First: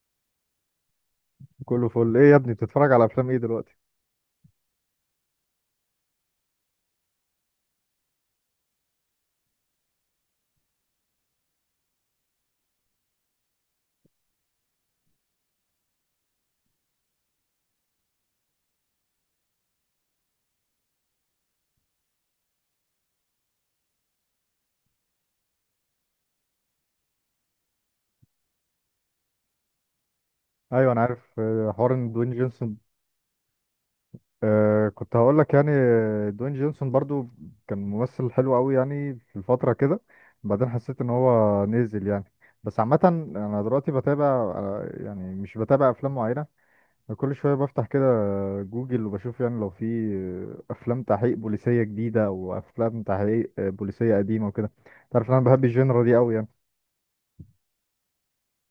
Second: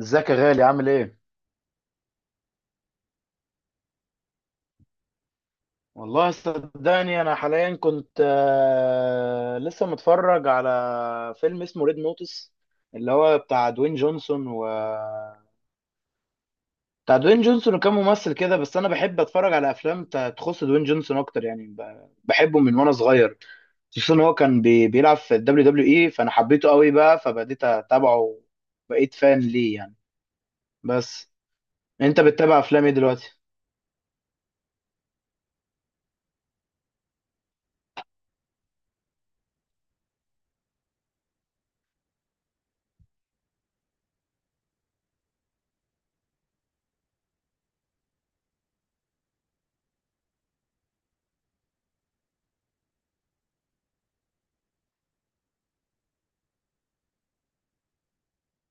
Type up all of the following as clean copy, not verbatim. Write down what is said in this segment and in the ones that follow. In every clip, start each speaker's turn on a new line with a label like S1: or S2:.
S1: ازيك يا غالي؟ عامل ايه؟
S2: كله فل ايه يا ابني؟ بتتفرج على افلام ايه دلوقتي؟
S1: والله صدقني انا حاليا كنت لسه متفرج على فيلم اسمه ريد نوتس اللي هو بتاع دوين جونسون و بتاع دوين جونسون وكام ممثل كده. بس انا بحب اتفرج على افلام تخص دوين جونسون اكتر، يعني بحبه من وانا صغير، خصوصا ان هو كان بيلعب في الدبليو دبليو اي، فانا حبيته قوي بقى فبديت اتابعه، بقيت فان ليه يعني.
S2: ايوه انا
S1: بس
S2: عارف حوار ان
S1: انت
S2: دوين
S1: بتتابع
S2: جونسون.
S1: افلام ايه دلوقتي؟
S2: كنت هقول لك، دوين جونسون برضو كان ممثل حلو قوي يعني في الفتره كده. بعدين حسيت ان هو نزل يعني، بس عامه انا دلوقتي بتابع. يعني مش بتابع افلام معينه، كل شويه بفتح كده جوجل وبشوف يعني لو في افلام تحقيق بوليسيه جديده او افلام تحقيق بوليسيه قديمه وكده. تعرف إن انا بحب الجينرا دي قوي يعني.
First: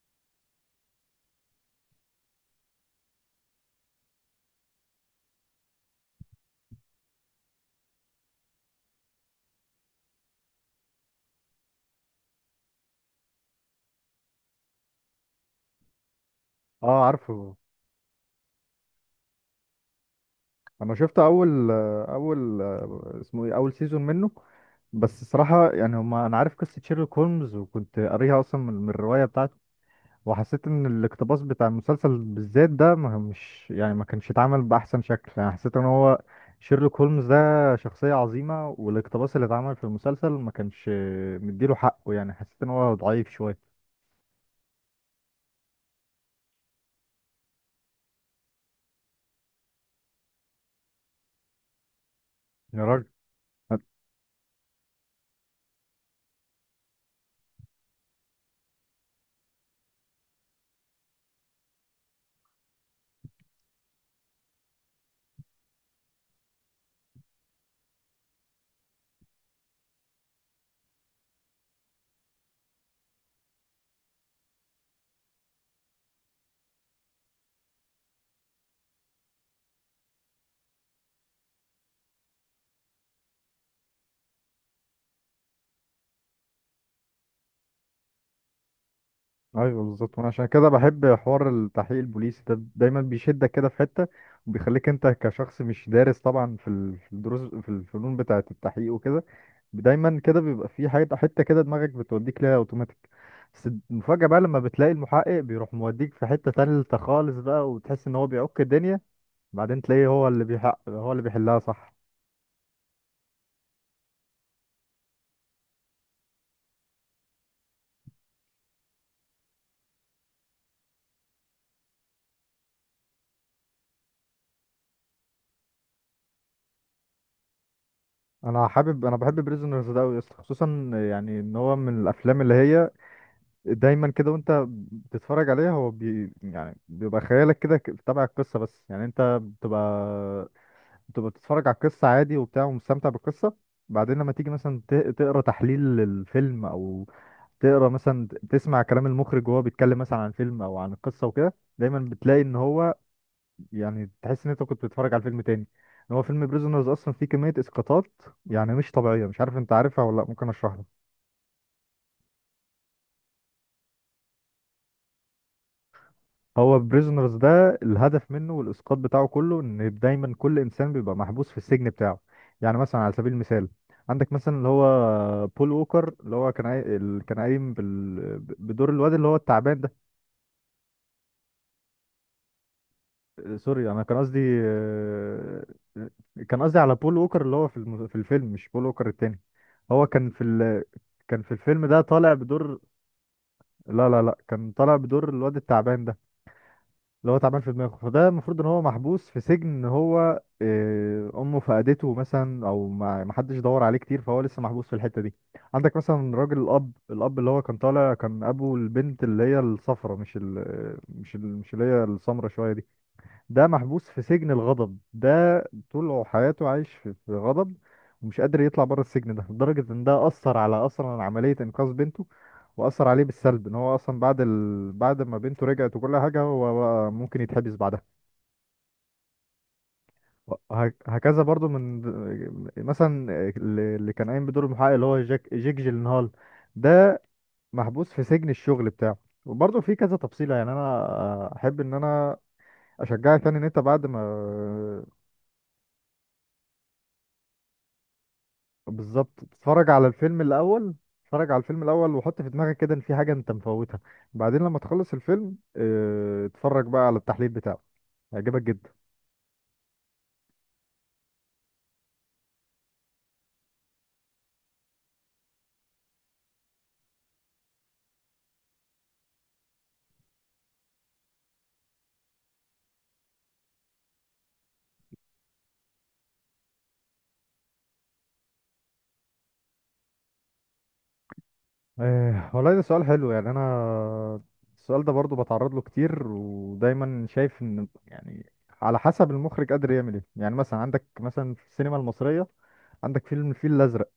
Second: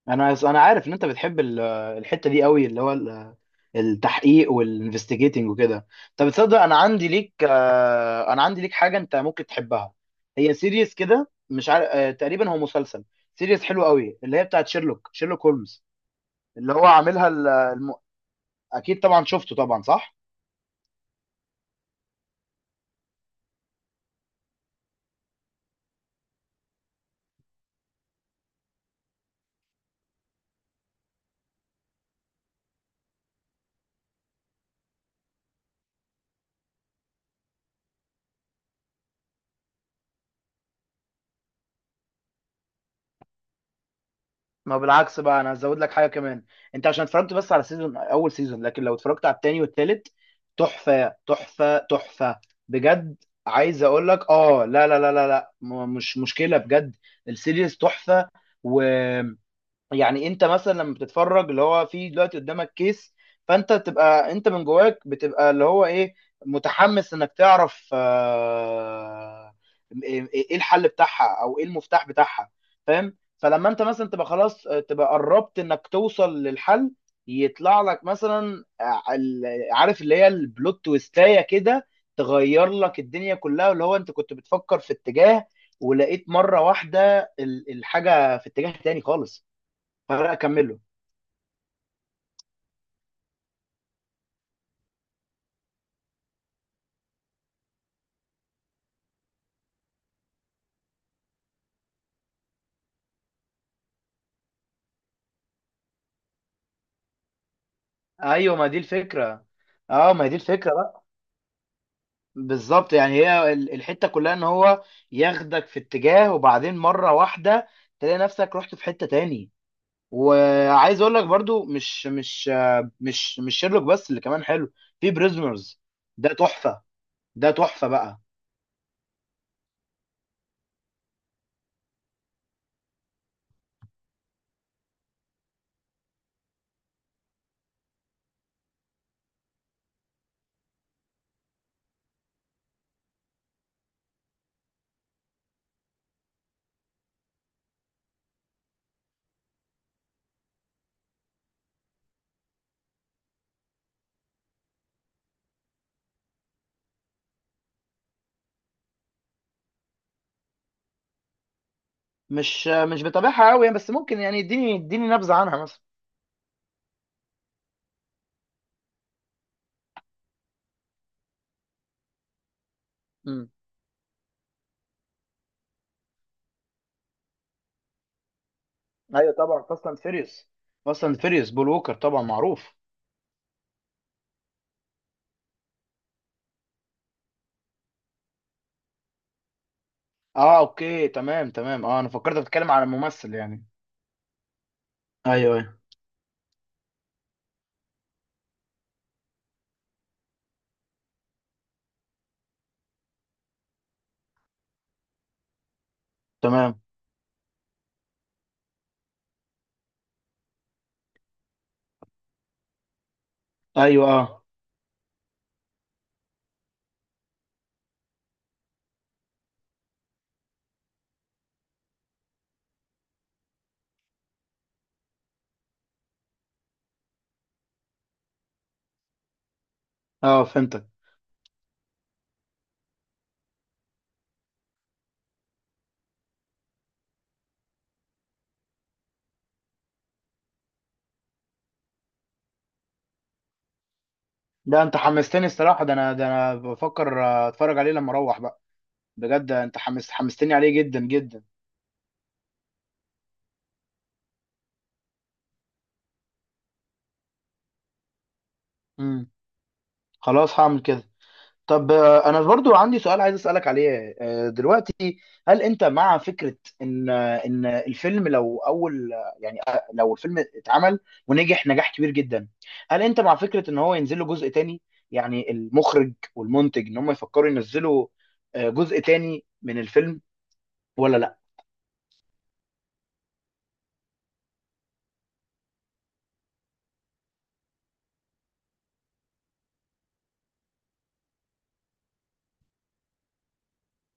S1: انا عارف ان انت بتحب الحتة دي قوي، اللي هو التحقيق والانفستيجيتنج وكده. طب تصدق انا عندي ليك انا عندي ليك حاجه انت ممكن تحبها. هي سيريز كده، مش عارف، تقريبا هو مسلسل. سيريز حلو قوي اللي هي بتاعت شيرلوك هولمز، اللي هو
S2: اه
S1: عاملها
S2: عارفه.
S1: اكيد طبعا شفته طبعا، صح.
S2: انا شفت اول اول اسمه ايه اول سيزون منه. بس الصراحه يعني هما انا عارف قصه شيرلوك هولمز، وكنت قاريها اصلا من الروايه بتاعته، وحسيت ان الاقتباس بتاع المسلسل بالذات ده ما مش يعني ما كانش اتعمل باحسن شكل. يعني حسيت ان هو شيرلوك هولمز ده شخصيه عظيمه، والاقتباس اللي اتعمل في المسلسل ما كانش مديله حقه. يعني حسيت ان هو ضعيف شويه.
S1: ما بالعكس بقى، انا هزود لك حاجه كمان. انت عشان اتفرجت بس على سيزون، اول سيزون، لكن لو اتفرجت على التاني والتالت، تحفه تحفه تحفه
S2: يا راجل،
S1: بجد. عايز اقول لك، اه لا لا لا لا لا، مش مشكله بجد. السيريز تحفه. و يعني انت مثلا لما بتتفرج، اللي هو في دلوقتي قدامك كيس، فانت تبقى انت من جواك بتبقى اللي هو ايه، متحمس انك تعرف، ايه إيه الحل بتاعها او ايه المفتاح بتاعها، فاهم؟ فلما انت مثلا تبقى خلاص، تبقى قربت انك توصل للحل، يطلع لك مثلا، عارف اللي هي البلوت تويستاية كده، تغير لك الدنيا كلها، اللي هو انت كنت بتفكر في اتجاه ولقيت مرة واحدة الحاجة في اتجاه تاني خالص.
S2: ايوه بالظبط. وانا
S1: فرق
S2: عشان كده
S1: اكمله.
S2: بحب حوار التحقيق البوليسي ده، دايما بيشدك كده في حته، وبيخليك انت كشخص مش دارس طبعا في الدروس في الفنون بتاعه التحقيق وكده. دايما كده بيبقى في حته حته كده دماغك بتوديك ليها اوتوماتيك، بس المفاجاه بقى لما بتلاقي المحقق بيروح موديك في حته تالته خالص بقى، وتحس ان هو
S1: ايوه
S2: بيعك
S1: ما دي
S2: الدنيا.
S1: الفكره.
S2: بعدين تلاقيه
S1: اه ما دي الفكره بقى،
S2: هو اللي بيحلها، صح؟
S1: بالظبط. يعني هي الحته كلها ان هو ياخدك في اتجاه وبعدين مره واحده تلاقي نفسك رحت في حته تاني. وعايز اقول لك برضو، مش مش آه، مش مش شيرلوك بس اللي كمان حلو، في بريزنرز. ده تحفه، ده تحفه بقى.
S2: انا بحب بريزونرز ده أوي يا اسطى، خصوصا يعني ان هو من الافلام اللي هي دايما كده وانت بتتفرج عليها، هو بي يعني بيبقى خيالك كده تبع القصة، بس يعني انت بتبقى بتبقى بتتفرج على القصة عادي وبتاع ومستمتع بالقصة. بعدين لما تيجي مثلا تقرا تحليل للفيلم، او تقرا مثلا، تسمع كلام المخرج وهو بيتكلم مثلا عن فيلم او عن القصة وكده، دايما بتلاقي ان هو يعني تحس ان انت كنت بتتفرج على فيلم تاني. ان هو فيلم بريزونرز اصلا فيه كمية اسقاطات يعني مش طبيعية. مش عارف انت عارفها ولا لا، ممكن اشرح لك.
S1: مش بتابعها قوي، بس ممكن يعني اديني نبذه عنها مثلا.
S2: هو بريزونرز ده الهدف منه والاسقاط بتاعه كله ان دايما كل انسان بيبقى محبوس في السجن بتاعه. يعني مثلا، على سبيل
S1: امم.
S2: المثال، عندك مثلا اللي هو بول ووكر اللي هو كان قايم بدور الواد اللي
S1: ايوه
S2: هو
S1: طبعا،
S2: التعبان
S1: فاست اند
S2: ده.
S1: فيريوس، فاست اند فيريوس، بول ووكر طبعا معروف.
S2: سوري، انا كان قصدي آه، كان قصدي على بول ووكر اللي هو في الفيلم، مش بول ووكر التاني. هو كان في
S1: اه
S2: ال...
S1: اوكي،
S2: كان في
S1: تمام
S2: الفيلم
S1: تمام. اه
S2: ده
S1: انا
S2: طالع
S1: فكرت بتتكلم
S2: بدور،
S1: على ممثل يعني.
S2: لا لا لا، كان طالع بدور الواد
S1: ايوه ايوه.
S2: التعبان ده اللي هو تعبان في دماغه. فده المفروض ان هو محبوس في سجن ان هو، امه فقدته مثلا، او ما حدش دور عليه كتير، فهو لسه محبوس في الحتة دي. عندك مثلا راجل
S1: تمام.
S2: الاب اللي هو كان طالع، كان ابو البنت اللي هي الصفرة، مش اللي هي السمرة شوية دي. ده
S1: ايوه
S2: محبوس في
S1: اه.
S2: سجن الغضب ده، طول حياته عايش في غضب، ومش قادر يطلع بره السجن ده لدرجة ان ده أثر على أصلا عملية إنقاذ بنته، وأثر عليه بالسلب ان هو أصلا بعد ما بنته رجعت وكل حاجة، هو بقى ممكن يتحبس بعدها.
S1: اه فهمتك.
S2: هكذا برضو من، مثلا، اللي كان قايم بدور المحقق اللي هو جيك جيلنهال ده، محبوس في سجن الشغل بتاعه. وبرضه في كذا تفصيلة. يعني أنا أحب إن أنا أشجعك، يعني إن أنت بعد ما،
S1: ده انت حمستني الصراحه، ده انا، ده انا بفكر اتفرج عليه لما اروح بقى.
S2: بالظبط،
S1: بجد انت
S2: اتفرج على
S1: حمست
S2: الفيلم
S1: حمستني عليه
S2: الاول.
S1: جدا جدا.
S2: اتفرج على الفيلم الاول وحط في دماغك كده ان في حاجه انت مفوتها، بعدين لما تخلص الفيلم اتفرج بقى على التحليل بتاعه، هيعجبك جدا.
S1: امم. خلاص هعمل كده. طب، انا برضو عندي سؤال عايز اسالك عليه دلوقتي. هل انت مع فكره ان الفيلم لو اول، يعني لو الفيلم اتعمل ونجح نجاح كبير جدا، هل انت مع فكره ان هو ينزل له جزء تاني؟ يعني المخرج والمنتج ان هم يفكروا ينزلوا جزء تاني من الفيلم، ولا لا؟
S2: اه، والله ده سؤال حلو. يعني انا السؤال ده برضو بتعرض له كتير، ودايما شايف ان يعني على حسب المخرج قادر يعمل ايه. يعني مثلا عندك مثلا في السينما المصريه، عندك فيلم الفيل الازرق.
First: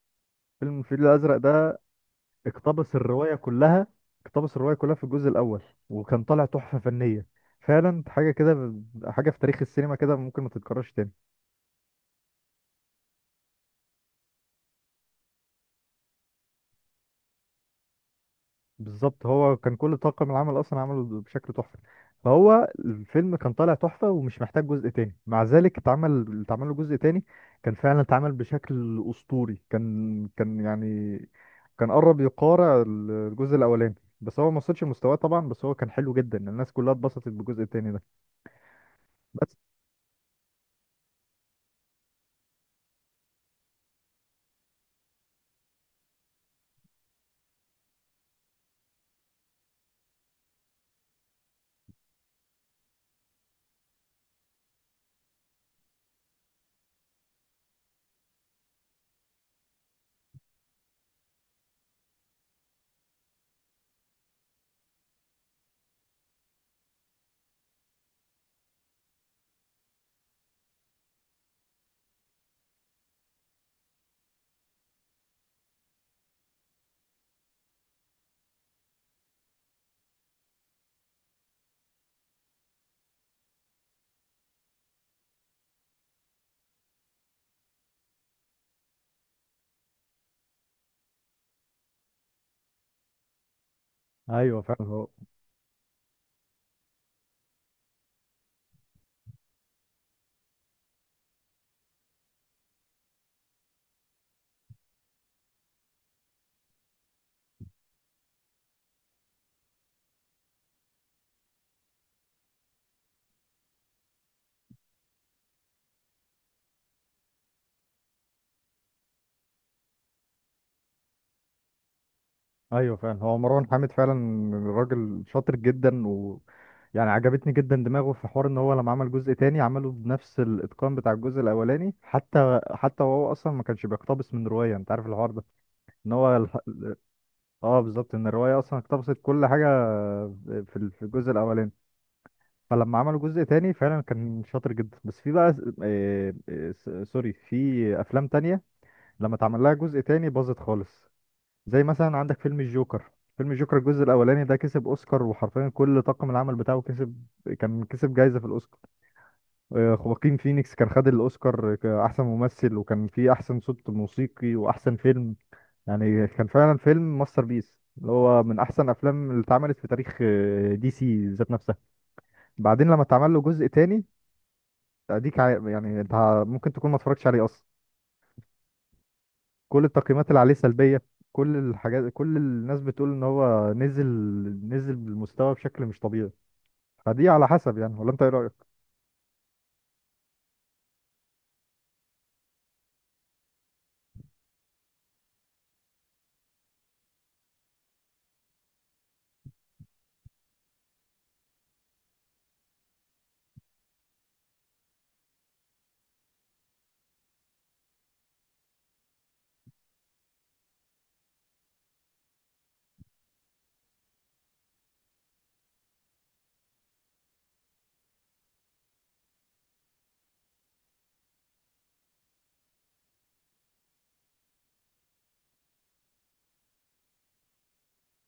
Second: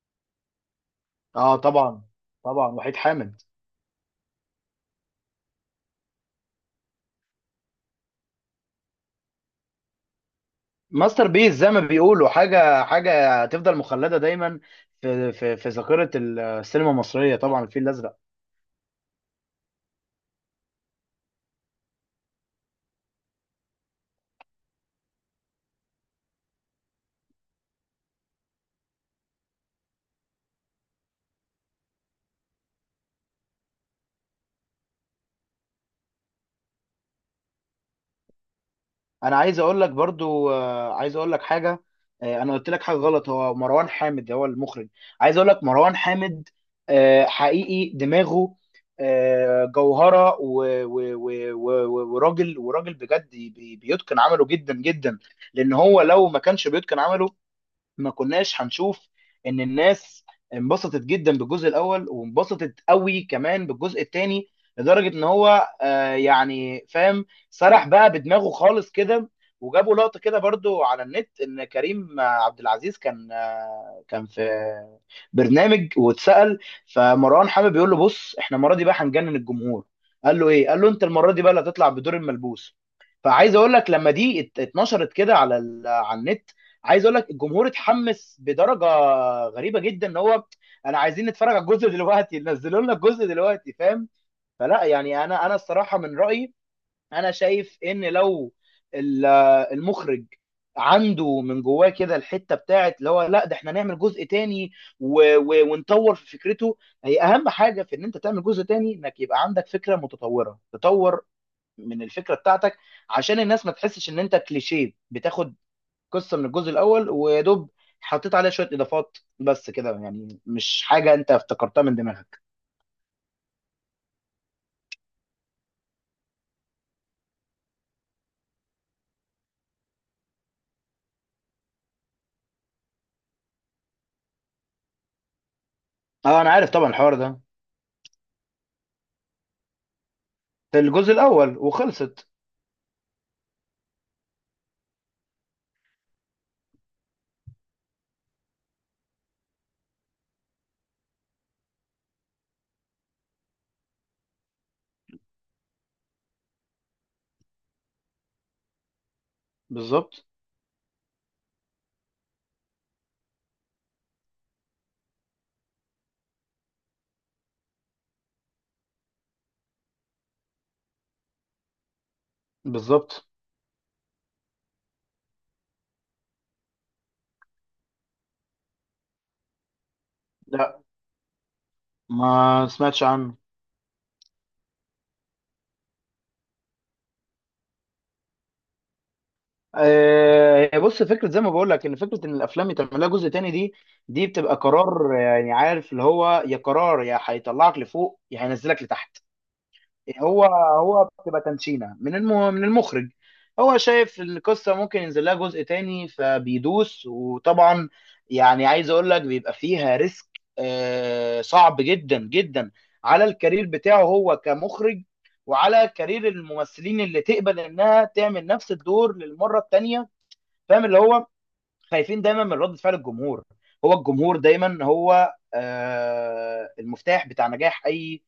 S2: فيلم الفيل الازرق
S1: اه
S2: ده
S1: طبعا. طبعا
S2: اقتبس
S1: وحيد
S2: الرواية
S1: حامد.
S2: كلها اقتبس الرواية كلها في الجزء الأول، وكان طالع تحفة فنية، فعلا حاجة كده، حاجة في تاريخ السينما كده ممكن ما تتكررش تاني.
S1: ماستر بيس زي ما بيقولوا، حاجه حاجه تفضل مخلده دايما في في ذاكره السينما المصريه طبعا، الفيل الازرق.
S2: بالظبط، هو كان كل طاقم العمل أصلا عمله بشكل تحفة، فهو الفيلم كان طالع تحفة ومش محتاج جزء تاني. مع ذلك اتعمل له جزء تاني، كان فعلا اتعمل بشكل أسطوري. كان قرب يقارع الجزء الأولاني، بس هو ما وصلش لمستواه طبعا، بس هو كان حلو جدا، الناس كلها اتبسطت بالجزء التاني ده.
S1: انا
S2: بس
S1: عايز اقول لك برضو، عايز اقول لك حاجه. انا قلت لك حاجه غلط، هو مروان حامد هو المخرج. عايز اقول لك مروان حامد حقيقي دماغه جوهره، وراجل، وراجل بجد بيتقن عمله جدا جدا. لان هو لو ما كانش بيتقن عمله ما كناش هنشوف ان الناس انبسطت جدا بالجزء الاول وانبسطت قوي كمان بالجزء الثاني، لدرجه ان هو آه يعني، فاهم، سرح بقى بدماغه خالص كده. وجابوا لقطه كده برضو على النت ان كريم عبد العزيز كان، آه كان في برنامج واتسال، فمروان حامد بيقول له: بص احنا المره دي بقى هنجنن الجمهور. قال له ايه؟ قال له: انت المره دي بقى اللي هتطلع بدور الملبوس. فعايز اقول لك لما دي اتنشرت كده على على النت، عايز اقول لك الجمهور اتحمس بدرجه غريبه جدا، ان هو انا عايزين نتفرج على الجزء دلوقتي، نزلوا لنا الجزء دلوقتي، فاهم؟
S2: ايوه
S1: فلا
S2: فعلا هو
S1: يعني، انا انا الصراحه من رايي، انا شايف ان لو ال- المخرج عنده من جواه كده الحته بتاعت اللي هو لا ده احنا نعمل جزء تاني ونطور في فكرته. هي اهم حاجه في ان انت تعمل جزء تاني انك يبقى عندك فكره متطوره، تطور من الفكره بتاعتك، عشان الناس ما تحسش ان انت كليشيه، بتاخد قصه من الجزء الاول ويا دوب حطيت عليها شويه اضافات بس كده، يعني مش حاجه انت افتكرتها من دماغك.
S2: ايوه فعلا، هو مروان حامد فعلا راجل شاطر جدا، و يعني عجبتني جدا دماغه في حوار ان هو لما عمل جزء تاني عمله بنفس الاتقان بتاع الجزء الاولاني، حتى وهو اصلا ما كانش بيقتبس من روايه. انت عارف الحوار ده ان هو
S1: اه انا عارف طبعا الحوار ده.
S2: اه بالظبط، ان الروايه اصلا اقتبست كل حاجه
S1: في
S2: في
S1: الجزء
S2: الجزء
S1: الاول
S2: الاولاني.
S1: وخلصت.
S2: فلما عملوا جزء تاني فعلا كان شاطر جدا. بس في بقى، سوري، في افلام تانية لما اتعمل لها جزء تاني باظت خالص، زي مثلا عندك فيلم الجوكر. فيلم الجوكر الجزء الاولاني ده كسب اوسكار، وحرفيا كل طاقم العمل بتاعه كسب، كان كسب جايزه في الاوسكار.
S1: بالظبط.
S2: خواكين فينيكس كان خد الاوسكار كاحسن ممثل، وكان فيه احسن صوت موسيقي واحسن فيلم. يعني كان فعلا فيلم ماستر بيس، اللي هو من احسن افلام اللي اتعملت في تاريخ دي سي ذات نفسها. بعدين لما
S1: بالظبط.
S2: اتعمل له جزء تاني، اديك عا- يعني انت ممكن تكون ما اتفرجتش عليه اصلا، كل التقييمات اللي عليه
S1: لا،
S2: سلبية، كل
S1: ما
S2: الناس
S1: سمعتش
S2: بتقول ان
S1: عنه.
S2: هو نزل، نزل بالمستوى بشكل مش طبيعي. فدي على حسب يعني، ولا انت ايه رأيك؟
S1: آه بص، فكره زي ما بقول لك، ان فكره ان الافلام يتعمل لها جزء تاني دي، دي بتبقى قرار. يعني عارف اللي هو، يا قرار يا هيطلعك لفوق يا هينزلك لتحت. هو هو بتبقى تنشينه من من المخرج، هو شايف ان القصه ممكن ينزل لها جزء تاني فبيدوس. وطبعا يعني عايز اقول لك بيبقى فيها ريسك، آه صعب جدا جدا على الكارير بتاعه هو كمخرج، وعلى كارير الممثلين اللي تقبل انها تعمل نفس الدور للمره التانيه. فاهم اللي هو خايفين دايما من رد فعل الجمهور. هو الجمهور دايما هو المفتاح بتاع نجاح اي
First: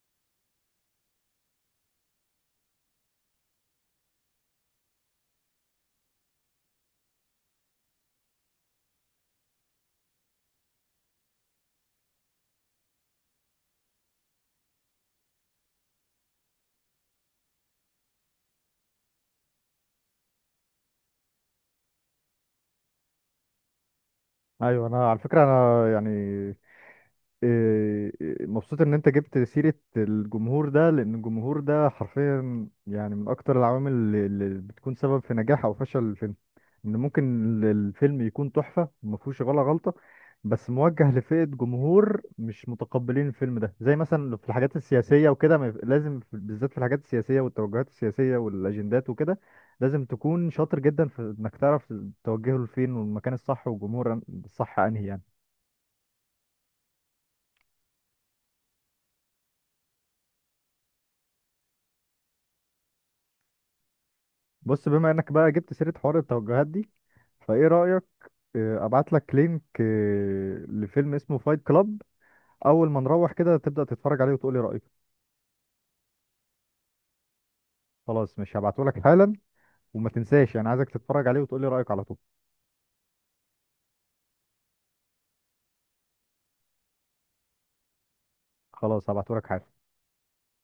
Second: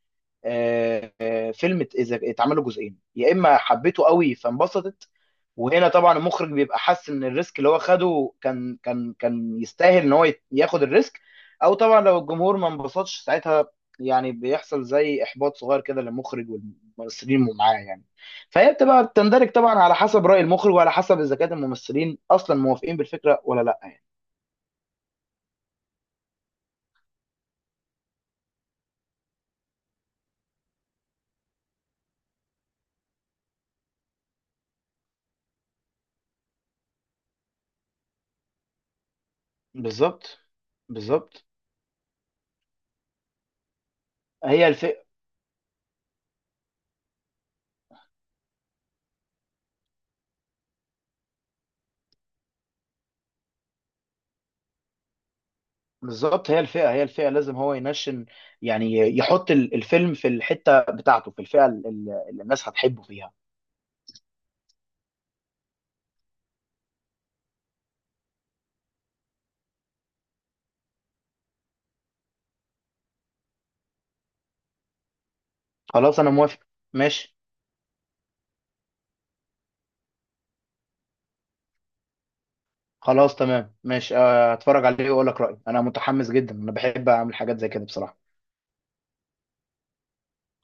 S1: فيلم. اذا اتعمل له جزئين، يا اما حبيته قوي فانبسطت، وهنا طبعا المخرج بيبقى حاسس ان الريسك اللي هو خده كان، كان يستاهل ان هو ياخد الريسك. او طبعا لو الجمهور ما انبسطش، ساعتها يعني بيحصل زي احباط صغير كده للمخرج والممثلين اللي معاه يعني. فهي بتبقى بتندرج طبعا على حسب رأي المخرج، وعلى حسب اذا كان الممثلين اصلا موافقين بالفكره ولا لا يعني.
S2: ايوه، انا على فكرة انا يعني إيه، إيه، مبسوط ان انت جبت سيرة الجمهور ده، لان الجمهور ده حرفيا يعني من اكتر العوامل اللي بتكون سبب في نجاح او فشل الفيلم. ان ممكن الفيلم يكون تحفة وما فيهوش ولا غلطة،
S1: بالظبط.
S2: بس موجه لفئة
S1: بالظبط
S2: جمهور مش متقبلين الفيلم ده، زي مثلا في
S1: هي
S2: الحاجات
S1: الفئه.
S2: السياسية وكده. ما يف- لازم في- بالذات في الحاجات السياسية والتوجهات السياسية والاجندات وكده، لازم تكون شاطر جدا في انك تعرف توجهه لفين، والمكان الصح والجمهور الصح انهي يعني.
S1: بالظبط هي الفئه، هي الفئه لازم هو ينشن، يعني يحط الفيلم في الحته بتاعته، في الفئه اللي الناس هتحبه فيها.
S2: بص، بما انك بقى جبت سيرة حوار التوجهات دي، فايه رأيك، ابعت لك لينك لفيلم اسمه فايت كلاب، اول ما نروح كده تبدأ تتفرج عليه وتقولي رأيك.
S1: خلاص انا موافق، ماشي.
S2: خلاص، مش هبعته لك حالا، وما تنساش، يعني عايزك تتفرج عليه وتقولي رأيك على طول.
S1: خلاص تمام ماشي، هتفرج عليه واقول لك رأيي. انا متحمس جدا، انا بحب اعمل حاجات زي كده بصراحه.
S2: خلاص هبعته لك حالا.